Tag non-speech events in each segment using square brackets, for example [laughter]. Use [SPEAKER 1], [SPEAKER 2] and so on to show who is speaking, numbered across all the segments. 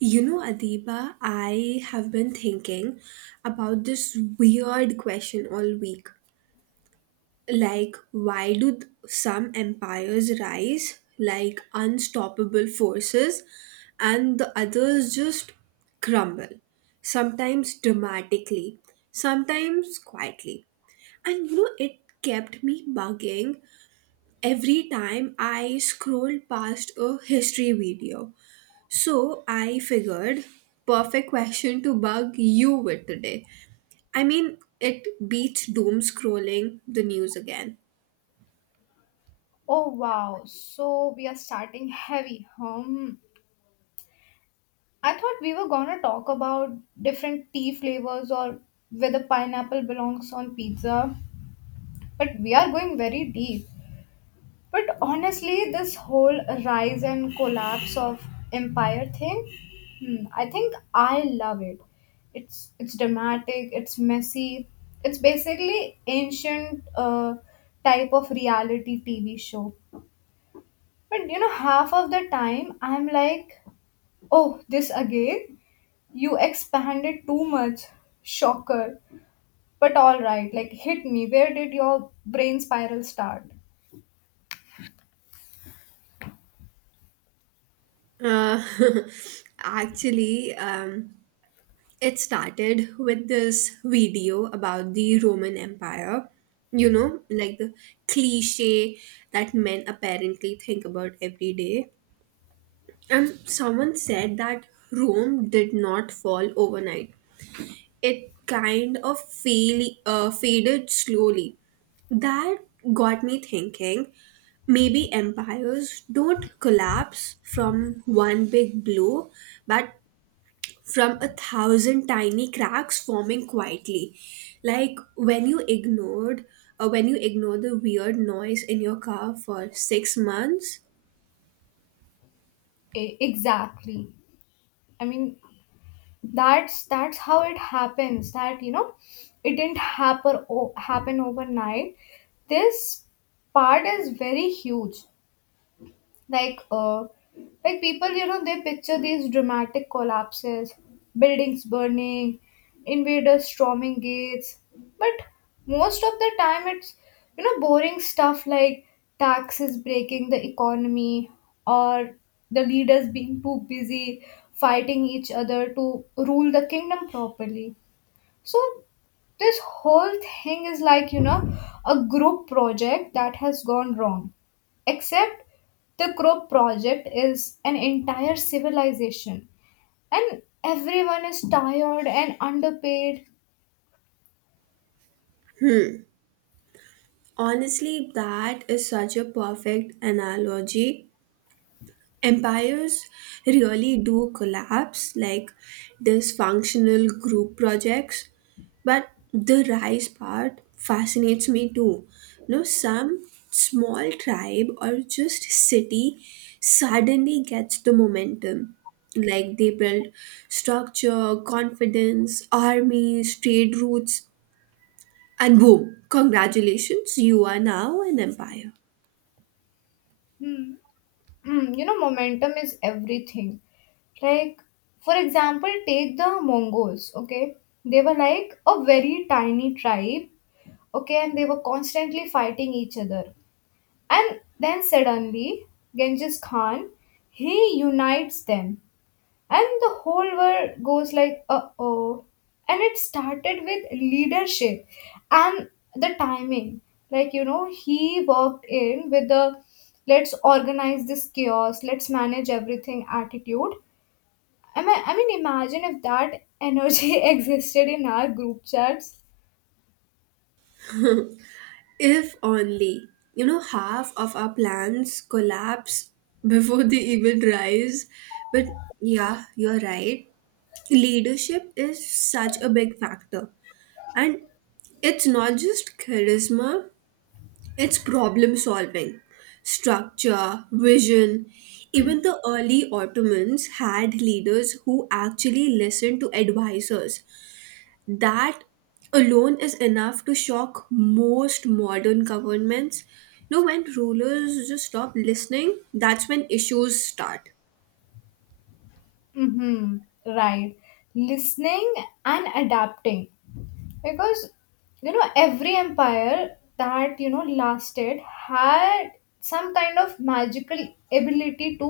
[SPEAKER 1] You know, Adiba, I have been thinking about this weird question all week. Like, why do some empires rise like unstoppable forces and the others just crumble? Sometimes dramatically, sometimes quietly. And you know, it kept me bugging every time I scrolled past a history video, so I figured perfect question to bug you with today. I mean, it beats doom scrolling the news again.
[SPEAKER 2] Oh wow, so we are starting heavy. I thought we were gonna talk about different tea flavors or whether pineapple belongs on pizza, but we are going very deep. But honestly, this whole rise and collapse of empire thing, I think I love it. It's dramatic, it's messy, it's basically ancient type of reality TV show. But half of the time I'm like, oh, this again? You expanded too much. Shocker. But alright, like hit me. Where did your brain spiral start?
[SPEAKER 1] Uh, [laughs] actually, it started with this video about the Roman Empire. You know, like the cliche that men apparently think about every day. And someone said that Rome did not fall overnight, it kind of faded slowly. That got me thinking maybe empires don't collapse from one big blow, but from a thousand tiny cracks forming quietly. Like when you when you ignore the weird noise in your car for 6 months.
[SPEAKER 2] Exactly. I mean, that's how it happens. It didn't happen overnight. This part is very huge. like uh like people, they picture these dramatic collapses, buildings burning, invaders storming gates, but most of the time it's, boring stuff like taxes breaking the economy, or the leaders being too busy fighting each other to rule the kingdom properly. So this whole thing is like, a group project that has gone wrong. Except the group project is an entire civilization and everyone is tired and underpaid.
[SPEAKER 1] Honestly, that is such a perfect analogy. Empires really do collapse like dysfunctional group projects, but the rise part fascinates me too. You know, some small tribe or just city suddenly gets the momentum, like they build structure, confidence, armies, trade routes, and boom, congratulations, you are now an empire.
[SPEAKER 2] Hmm. Hmm. You know, momentum is everything. Like, for example, take the Mongols, okay? They were like a very tiny tribe, okay, and they were constantly fighting each other. And then suddenly, Genghis Khan, he unites them. And the whole world goes like, uh-oh. And it started with leadership and the timing. Like, you know, he walked in with the let's organize this chaos, let's manage everything attitude. I mean imagine if that energy [laughs] existed in our group chats.
[SPEAKER 1] If only, you know, half of our plans collapse [laughs] before they even rise. But yeah, you're right. Leadership is such a big factor. And it's not just charisma, it's problem solving. Structure, vision. Even the early Ottomans had leaders who actually listened to advisors. That alone is enough to shock most modern governments. You know, when rulers just stop listening, that's when issues start.
[SPEAKER 2] Mm-hmm. Right. Listening and adapting. Because every empire that lasted had some kind of magical ability to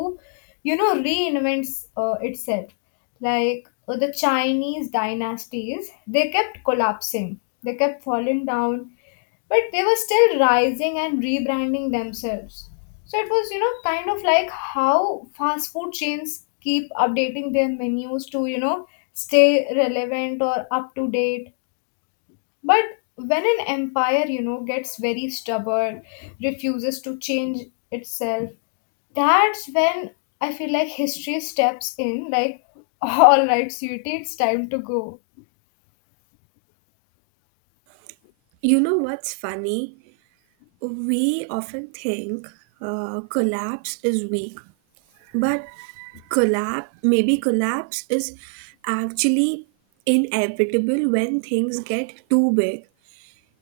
[SPEAKER 2] reinvent itself. The Chinese dynasties, they kept collapsing, they kept falling down, but they were still rising and rebranding themselves. So it was, kind of like how fast food chains keep updating their menus to, stay relevant or up to date. But when an empire, gets very stubborn, refuses to change itself, that's when I feel like history steps in, like, [laughs] all right, sweetie, it's time to go.
[SPEAKER 1] You know what's funny? We often think, collapse is weak, but collapse is actually inevitable when things get too big.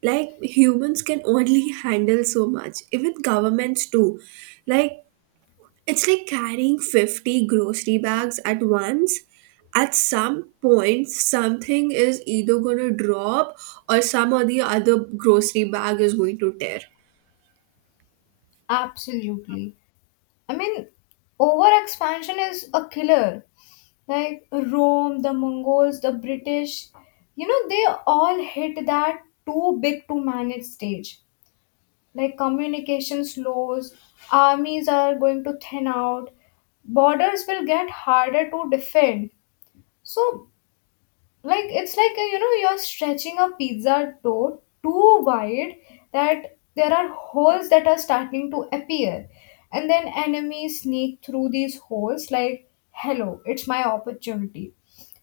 [SPEAKER 1] Like humans can only [laughs] handle so much, even governments too. Like, it's like carrying 50 grocery bags at once. At some point, something is either going to drop, or some or the other grocery bag is going to tear.
[SPEAKER 2] Absolutely. I mean, over expansion is a killer. Like Rome, the Mongols, the British, they all hit that too big to manage stage. Like communication slows, armies are going to thin out, borders will get harder to defend. So, like, it's like you're stretching a pizza dough too wide that there are holes that are starting to appear, and then enemies sneak through these holes, like, hello, it's my opportunity.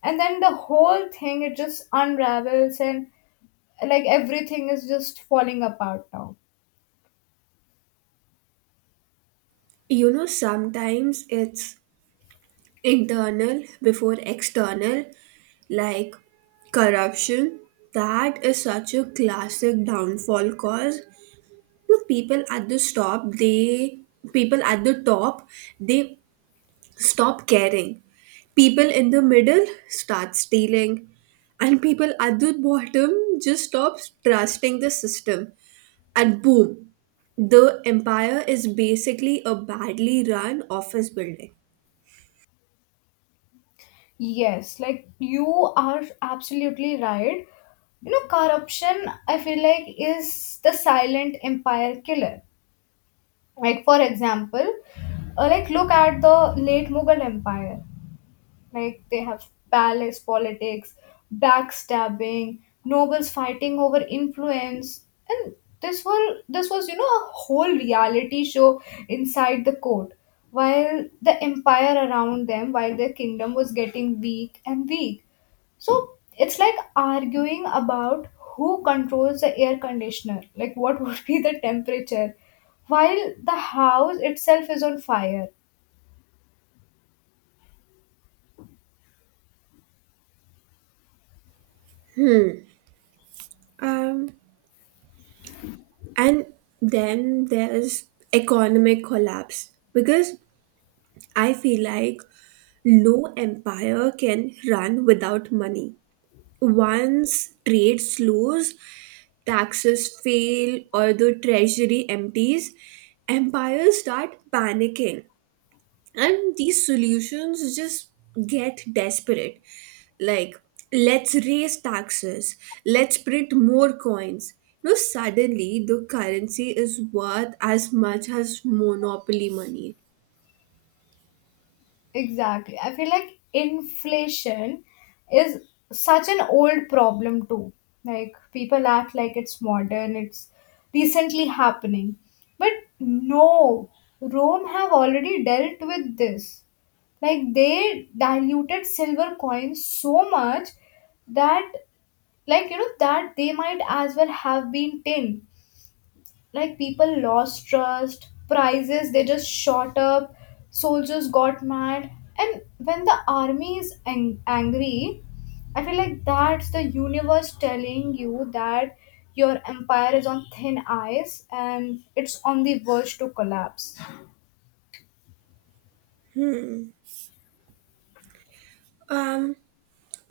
[SPEAKER 2] And then the whole thing, it just unravels, and like everything is just falling apart now.
[SPEAKER 1] You know, sometimes it's internal before external, like corruption. That is such a classic downfall cause. You know, people at the top, they stop caring, people in the middle start stealing, and people at the bottom just stop trusting the system, and boom, the empire is basically a badly run office building.
[SPEAKER 2] Yes, like you are absolutely right. You know, corruption, I feel like, is the silent empire killer. Like, for example, like look at the late Mughal Empire. Like, they have palace politics, backstabbing, nobles fighting over influence, and this was a whole reality show inside the court, while the empire around them, while their kingdom was getting weak and weak. So it's like arguing about who controls the air conditioner, like what [laughs] would be the temperature, while the house itself is on fire.
[SPEAKER 1] um, and then there's economic collapse, because I feel like no empire can run without money. Once trade slows, taxes fail, or the treasury empties, empires start panicking. And these solutions just get desperate. Like, let's raise taxes, let's print more coins. No, suddenly the currency is worth as much as monopoly money.
[SPEAKER 2] Exactly. I feel like inflation is such an old problem too. Like people act like it's modern, it's recently happening. But no, Rome have already dealt with this. Like they diluted silver coins so much that that they might as well have been tin. Like people lost trust, prices they just shot up, soldiers got mad, and when the army is angry, I feel like that's the universe telling you that your empire is on thin ice and it's on the verge to collapse.
[SPEAKER 1] Um,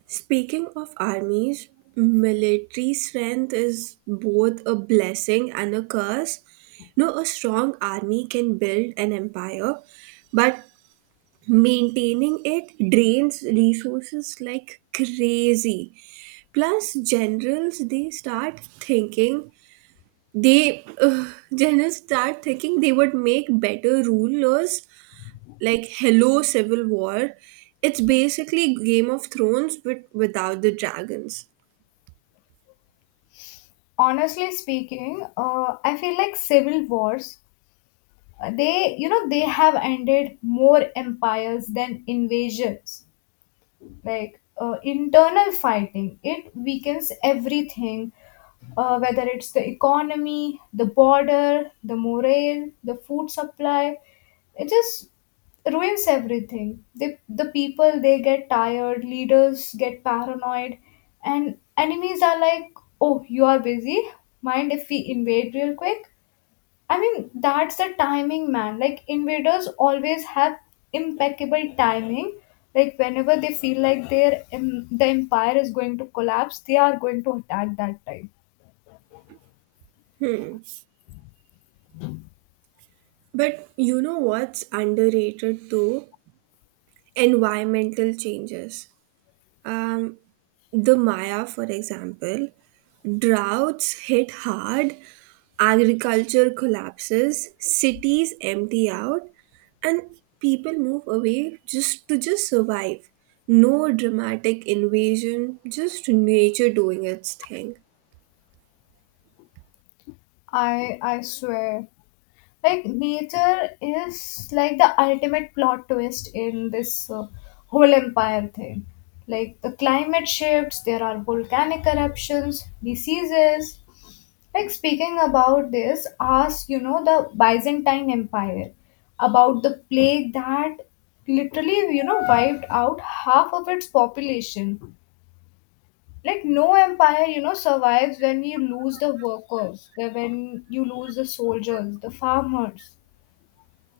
[SPEAKER 1] Speaking of armies, military strength is both a blessing and a curse. You know, a strong army can build an empire, but maintaining it drains resources like crazy. Plus, generals they start thinking they generals start thinking they would make better rulers. Like hello, civil war. It's basically Game of Thrones, but without the dragons.
[SPEAKER 2] Honestly speaking, I feel like civil wars, they you know they have ended more empires than invasions. Internal fighting, it weakens everything, whether it's the economy, the border, the morale, the food supply. It just ruins everything. They, the people, they get tired, leaders get paranoid, and enemies are like, oh, you are busy, mind if we invade real quick? I mean, that's the timing, man. Like, invaders always have impeccable timing. Like, whenever they feel like the empire is going to collapse, they are going to attack that time.
[SPEAKER 1] Hmm. But you know what's underrated too? Environmental changes. Um, the Maya, for example, droughts hit hard, agriculture collapses, cities empty out, and people move away just to just survive. No dramatic invasion, just nature doing its thing.
[SPEAKER 2] I swear. Like nature is like the ultimate plot twist in this whole empire thing. Like the climate shifts, there are volcanic eruptions, diseases. Like speaking about this, ask the Byzantine Empire about the plague that literally, wiped out half of its population. Like no empire, survives when you lose the workers, when you lose the soldiers, the farmers.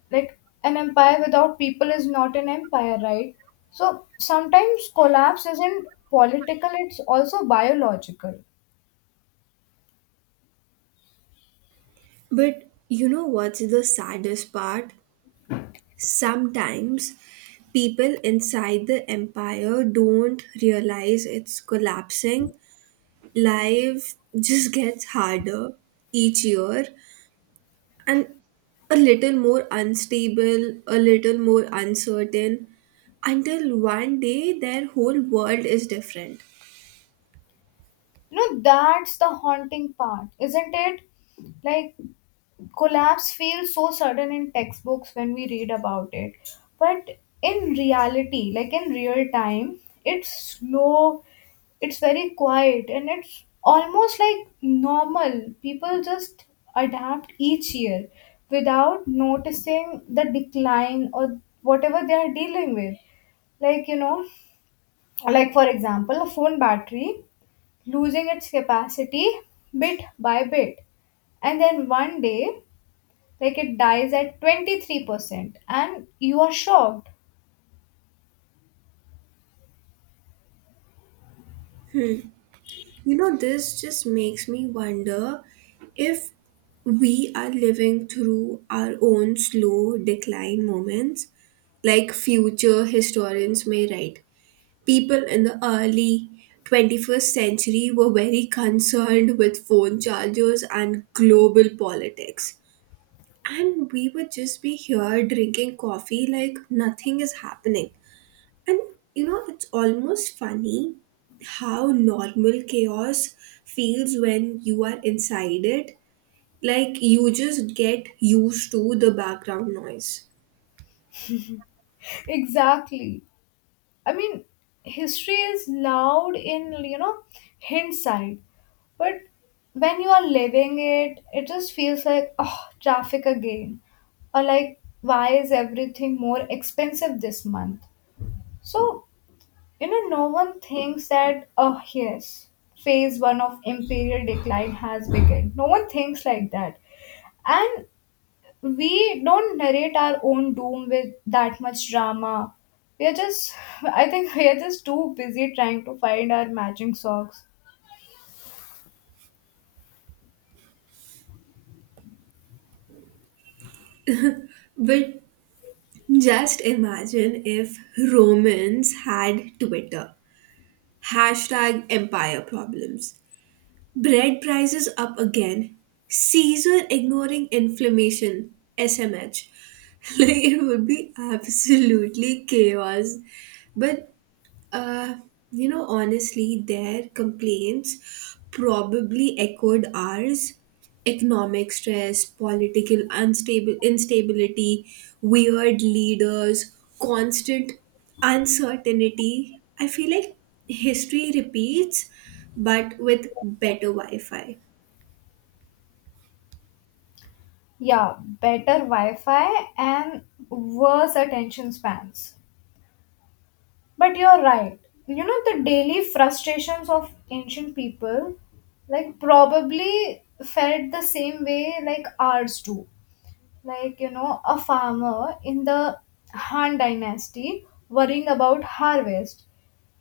[SPEAKER 2] Like an empire without people is not an empire, right? So sometimes collapse isn't political, it's also biological.
[SPEAKER 1] But you know what's the saddest part? Sometimes people inside the empire don't realize it's collapsing. Life just [laughs] gets harder each year and a little more unstable, a little more uncertain, until one day their whole world is different.
[SPEAKER 2] You know, that's the haunting part, isn't it? Like collapse feels so sudden in textbooks when we read about it, but in reality, like in real time, it's slow, it's very quiet, and it's almost like normal people just adapt each year without noticing the decline or whatever they are dealing with. like you know like, for example, a phone battery losing its capacity bit by bit, and then one day like it dies at 23% and you are shocked.
[SPEAKER 1] You know, this just makes me wonder if we are living through our own slow decline moments, like future historians may write. People in the early 21st century were very concerned with phone chargers and global politics. And we would just be here drinking coffee like nothing is happening. And you know, it's almost funny how normal chaos feels when you are inside it. Like you just get used to the background noise.
[SPEAKER 2] [laughs] Exactly. I mean, history is loud in, hindsight, but when you are living it, it just feels like, oh, traffic again, or like why is everything more expensive this month. So, no one thinks that, oh yes, phase one of imperial decline has begun. No one thinks like that. And we don't narrate our own doom with that much drama. We are just, [laughs] I think, we are just too busy trying to find our matching socks.
[SPEAKER 1] But just imagine if Romans had Twitter. Hashtag empire problems. Bread prices up again. Caesar ignoring inflammation. SMH. [laughs] Like it would be absolutely chaos. But Uh, you know, honestly, their complaints probably echoed ours. Economic stress, political unstable instability, weird leaders, constant uncertainty. I feel like history repeats, but with better Wi-Fi.
[SPEAKER 2] Yeah, better Wi Fi and worse attention spans. But you're right. You know, the daily frustrations of ancient people, like, probably felt the same way like ours do. A farmer in the Han dynasty worrying about harvest,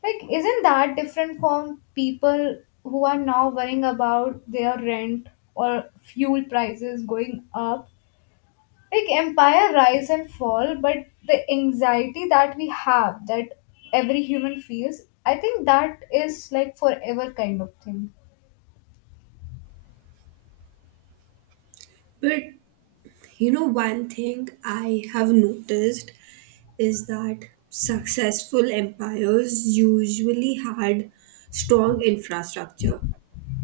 [SPEAKER 2] like isn't that different from people who are now worrying about their rent or fuel prices going up. Like empire rise and fall, but the anxiety that we have, that every human feels, I think that is like forever kind of thing.
[SPEAKER 1] But you know, one thing I have noticed is that successful empires usually had strong infrastructure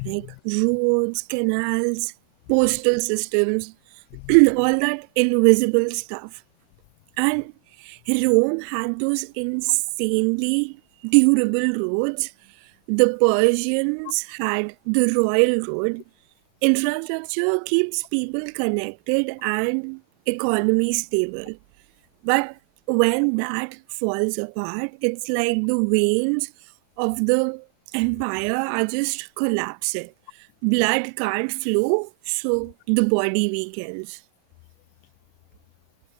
[SPEAKER 1] like roads, canals, postal systems, [clears throat] all that invisible stuff. And Rome had those insanely durable roads. The Persians had the Royal Road. Infrastructure keeps people connected and economy stable. But when that falls apart, it's like the veins of the empire are just collapsing. Blood can't flow, so the body weakens.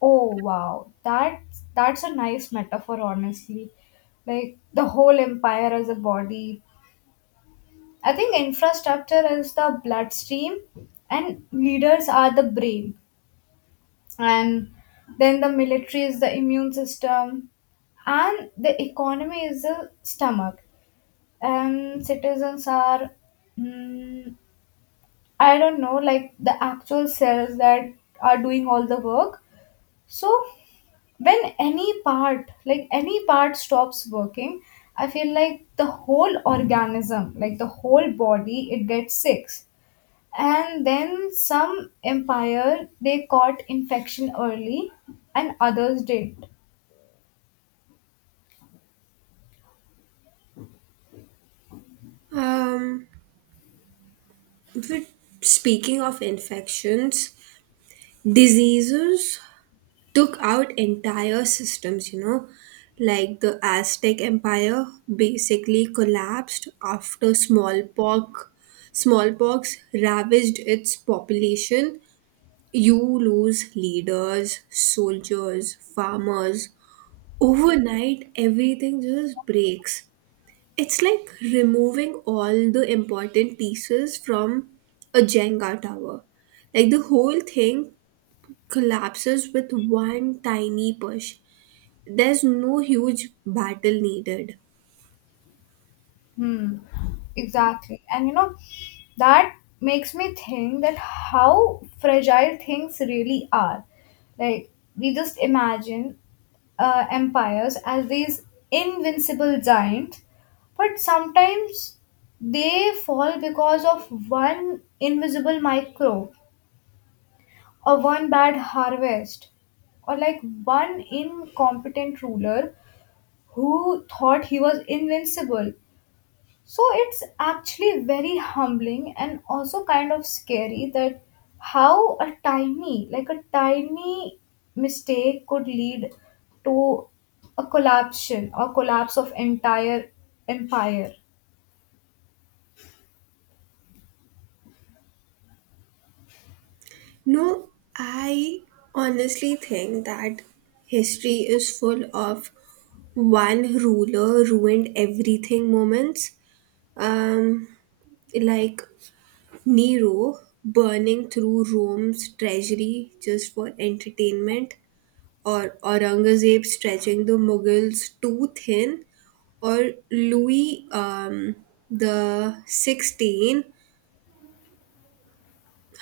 [SPEAKER 2] Oh wow, that's a nice metaphor, honestly. Like the whole empire as a body. I think infrastructure is the bloodstream, and leaders are the brain, and then the military is the immune system, and the economy is the stomach, and citizens are, mm, I don't know, like the actual cells that are doing all the work. So when any part, like any part stops working, I feel like the whole organism, like the whole body, it gets sick. And then some empire they caught infection early and others did not.
[SPEAKER 1] Um, but speaking of infections, diseases took out entire systems, you know, like the Aztec Empire basically collapsed after smallpox. Smallpox ravaged its population. You lose leaders, soldiers, farmers. Overnight, everything just breaks. It's like removing all the important pieces from a Jenga tower. Like the whole thing collapses with one tiny push. There's no huge battle needed.
[SPEAKER 2] Hmm. Exactly. And you know, that makes me think that how fragile things really are. Like, we just imagine empires as these invincible giants, but sometimes they fall because of one invisible microbe, or one bad harvest, or like one incompetent ruler who thought he was invincible. So it's actually very humbling and also kind of scary that how a tiny, like a tiny mistake could lead to a collapsion or collapse of entire empire. [laughs]
[SPEAKER 1] No, I honestly think that history is full of one ruler ruined everything moments. um like Nero burning through Rome's treasury just for entertainment, or Aurangzeb stretching the Mughals too thin, or Louis the XVI,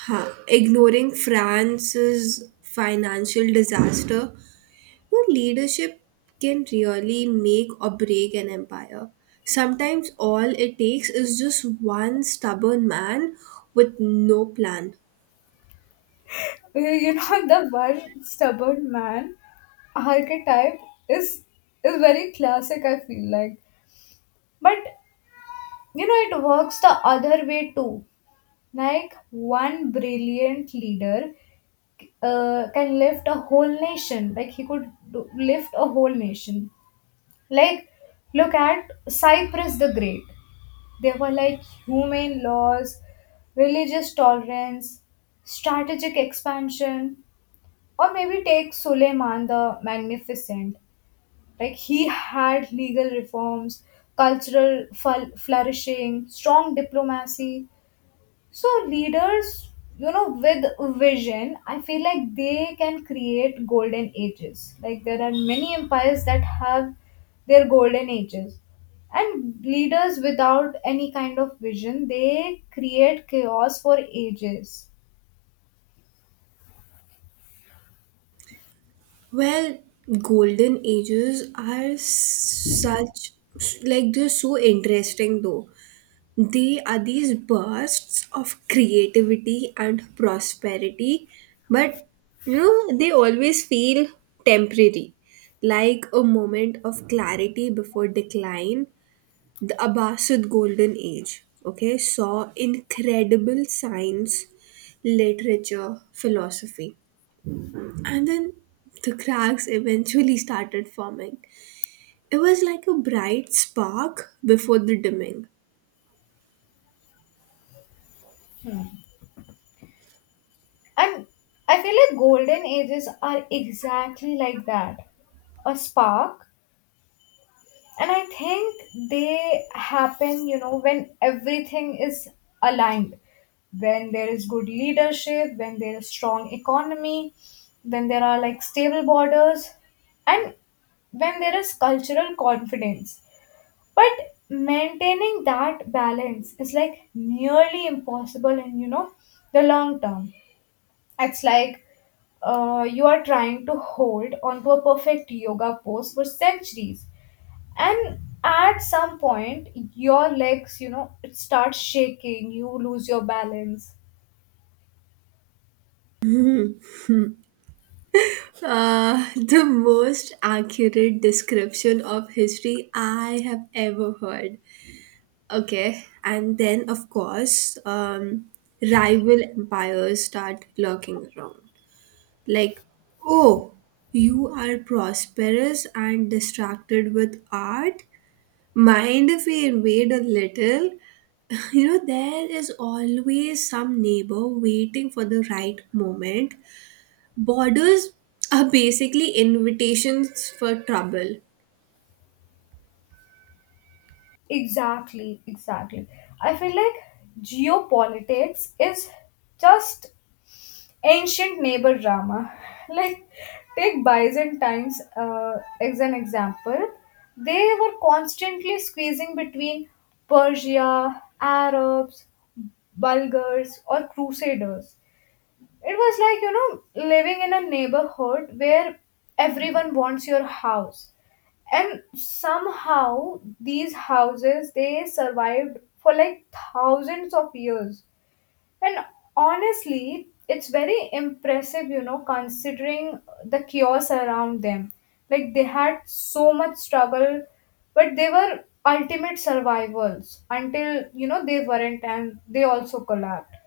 [SPEAKER 1] ignoring France's financial disaster. Well, leadership can really make or break an empire. Sometimes all it takes is just one stubborn man with no plan.
[SPEAKER 2] You know, the one stubborn man archetype is is very classic, I feel like. But you know, it works the other way too. Like one brilliant leader can lift a whole nation. Like he could do, lift a whole nation. Like look at Cyprus the Great. They were like humane laws, religious tolerance, strategic expansion, or maybe take Suleiman the Magnificent. Like he had legal reforms, cultural ful flourishing, strong diplomacy. So leaders, with vision, I feel like they can create golden ages. Like there are many empires that have their golden ages. And leaders without any kind of vision, they create chaos for ages.
[SPEAKER 1] Well, golden ages are such, like they're so interesting though. They are these bursts of creativity and prosperity, but you know, they always feel temporary, like a moment of clarity before decline. The Abbasid Golden Age, okay, saw incredible science, literature, philosophy. And then the cracks eventually started forming. It was like a bright spark before the dimming.
[SPEAKER 2] And I feel like golden ages are exactly like that. A spark. And I think they happen, when everything is aligned, when there is good leadership, when there is strong economy, when there are like stable borders, and when there is cultural confidence. But maintaining that balance is like nearly impossible in, the long term. It's like you are trying to hold onto a perfect yoga pose for centuries, and at some point your legs, it starts shaking, you lose your balance.
[SPEAKER 1] The most accurate description of history I have ever heard. Okay, and then of course, rival empires start lurking around. Like, oh, you are prosperous and distracted with art? Mind if we invade a little? [laughs] You know, there is always some neighbor waiting for the right moment. Borders are basically invitations for trouble.
[SPEAKER 2] Exactly, exactly. I feel like geopolitics is just ancient neighbor drama. [laughs] Like take byzantines as an example. They were constantly squeezing between Persia, Arabs, Bulgars, or Crusaders. It was like, living in a neighborhood where everyone wants your house. And somehow these houses, they survived for like thousands of years. And honestly, it's very impressive, considering the chaos around them. Like they had so much struggle, but they were ultimate survivors until, they weren't, and they also collapsed.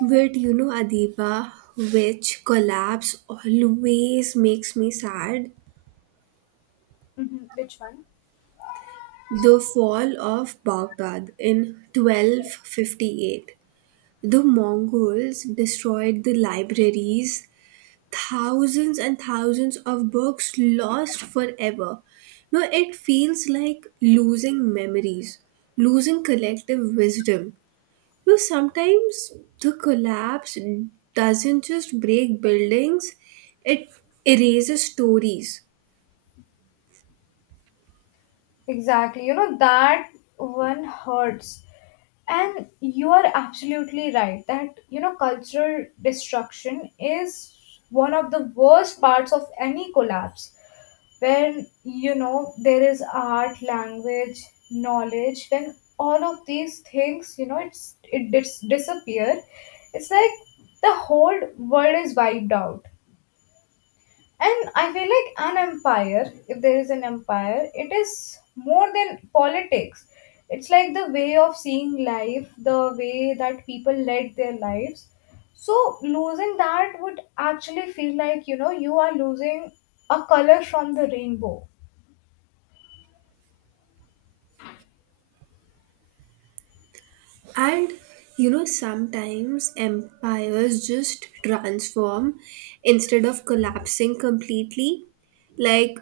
[SPEAKER 1] But you know, Adiba, which collapse always makes me sad?
[SPEAKER 2] Hmm, which one?
[SPEAKER 1] The fall of Baghdad in 1258. The Mongols destroyed the libraries, thousands and thousands of books lost forever. Now it feels like losing memories, losing collective wisdom. You sometimes the collapse doesn't just break buildings, it erases stories.
[SPEAKER 2] Exactly. You know, that one hurts. And you are absolutely right that, you know, cultural destruction is one of the worst parts of any collapse. When, you know, there is art, language, knowledge, when all of these things, you know, it's it disappear, it's like the whole world is wiped out. And I feel like an empire, if there is an empire, it is more than politics. It's like the way of seeing life, the way that people led their lives. So losing that would actually feel like, you know, you are losing a color from the rainbow.
[SPEAKER 1] And you know, sometimes empires just transform instead of collapsing completely. Like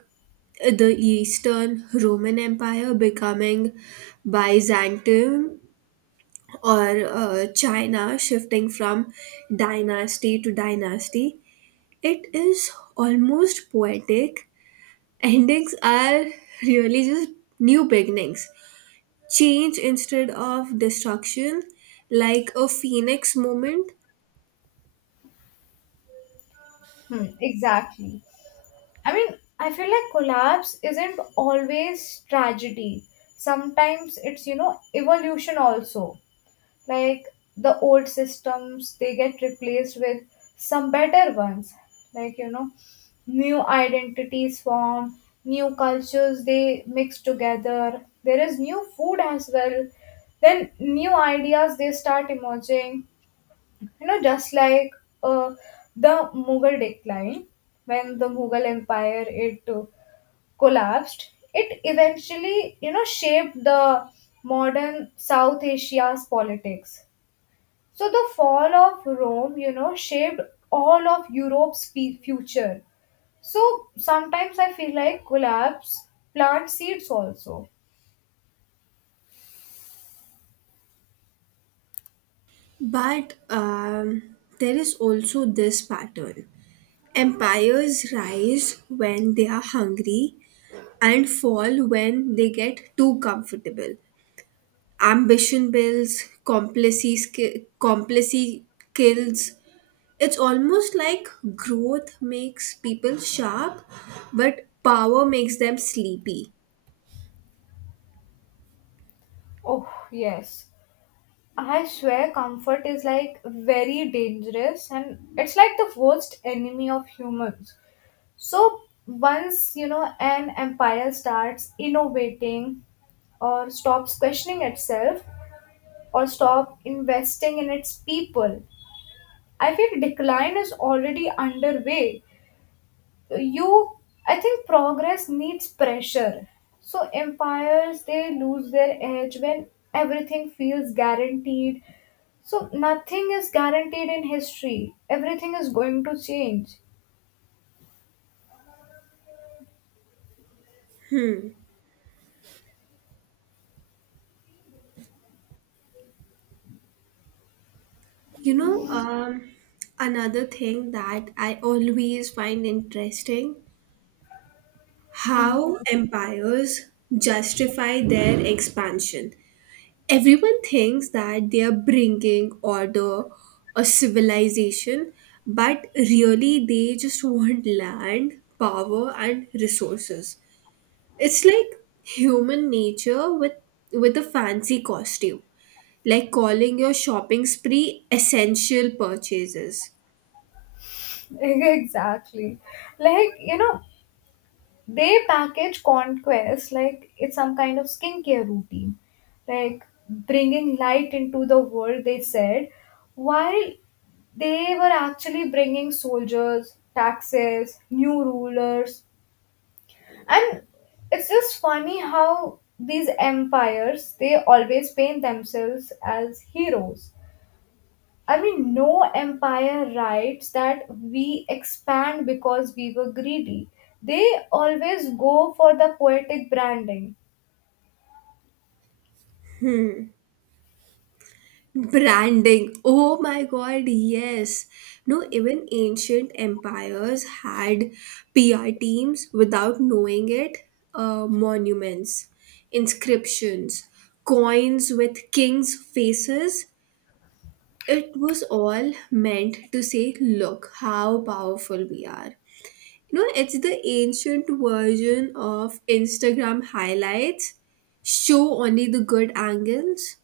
[SPEAKER 1] the Eastern Roman Empire becoming Byzantium, or China shifting from dynasty to dynasty. It is almost poetic. Endings are really just new beginnings, change instead of destruction, like a phoenix moment.
[SPEAKER 2] Hmm, exactly. I mean, I feel like collapse isn't always tragedy. Sometimes it's, you know, evolution also. Like the old systems, they get replaced with some better ones. like you know new identities form, new cultures they mix together, there is new food as well, then new ideas, they start emerging, just like uh, the mughal decline. When the Mughal Empire, it collapsed, it eventually, shaped the modern South Asia's politics. So the fall of Rome, shaped all of Europe's future. So sometimes I feel like collapse plant seeds also.
[SPEAKER 1] But there is also this pattern, empires rise when they are hungry and fall when they get too comfortable. Ambition builds, complacency kills. It's almost like growth makes people sharp, but power makes them sleepy.
[SPEAKER 2] Oh, yes. I swear comfort is like very dangerous, and it's like the worst enemy of humans. So once, an empire starts innovating, or stops questioning itself, or stop investing in its people, I feel decline is already underway. You, I think progress needs pressure. So empires, they lose their edge when everything feels guaranteed. So nothing is guaranteed in history. Everything is going to change.
[SPEAKER 1] You know, another thing that I always find interesting,
[SPEAKER 2] Hmm. [laughs]
[SPEAKER 1] how empires justify their expansion. Everyone thinks that they are bringing order or civilization, but really they just want land, power, and resources. It's like human nature with a fancy costume, like calling your shopping spree essential purchases.
[SPEAKER 2] Exactly. Like, you know, they package conquest like it's some kind of skincare routine. Like bringing light into the world, they said, while they were actually bringing soldiers, taxes, new rulers, and it's just funny how these empires, they always paint themselves as heroes. I mean, no empire writes that we expand because we were greedy. They always go for the poetic branding.
[SPEAKER 1] Branding. Oh my god, yes. No, even ancient empires had PR teams without knowing it. Monuments, inscriptions, coins with kings' faces. It was all meant to say, look how powerful we are. You know, it's the ancient version of Instagram highlights. Show only the good angles.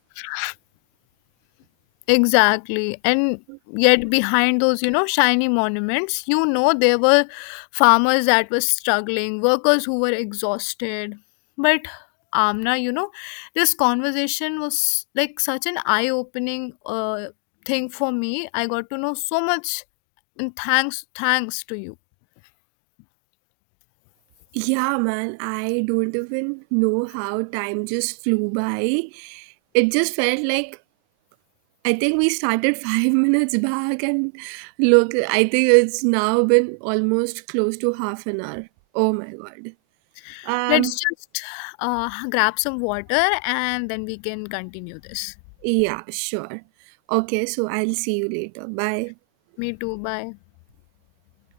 [SPEAKER 2] Exactly. And yet, behind those, you know, shiny monuments, you know, there were farmers that were struggling, workers who were exhausted. But Amna, you know, this conversation was like such an eye opening thing for me. I got to know so much, and thanks to you.
[SPEAKER 1] Yeah, man, I don't even know how time just flew by. It just felt like I think we started [laughs] 5 minutes back, and look, I think it's now been almost close to half an hour. Oh my god.
[SPEAKER 2] Let's
[SPEAKER 1] Um,
[SPEAKER 2] just grab some water and then we can continue this.
[SPEAKER 1] yeah, sure. Okay, so I'll see you later. Bye.
[SPEAKER 2] Me too. Bye.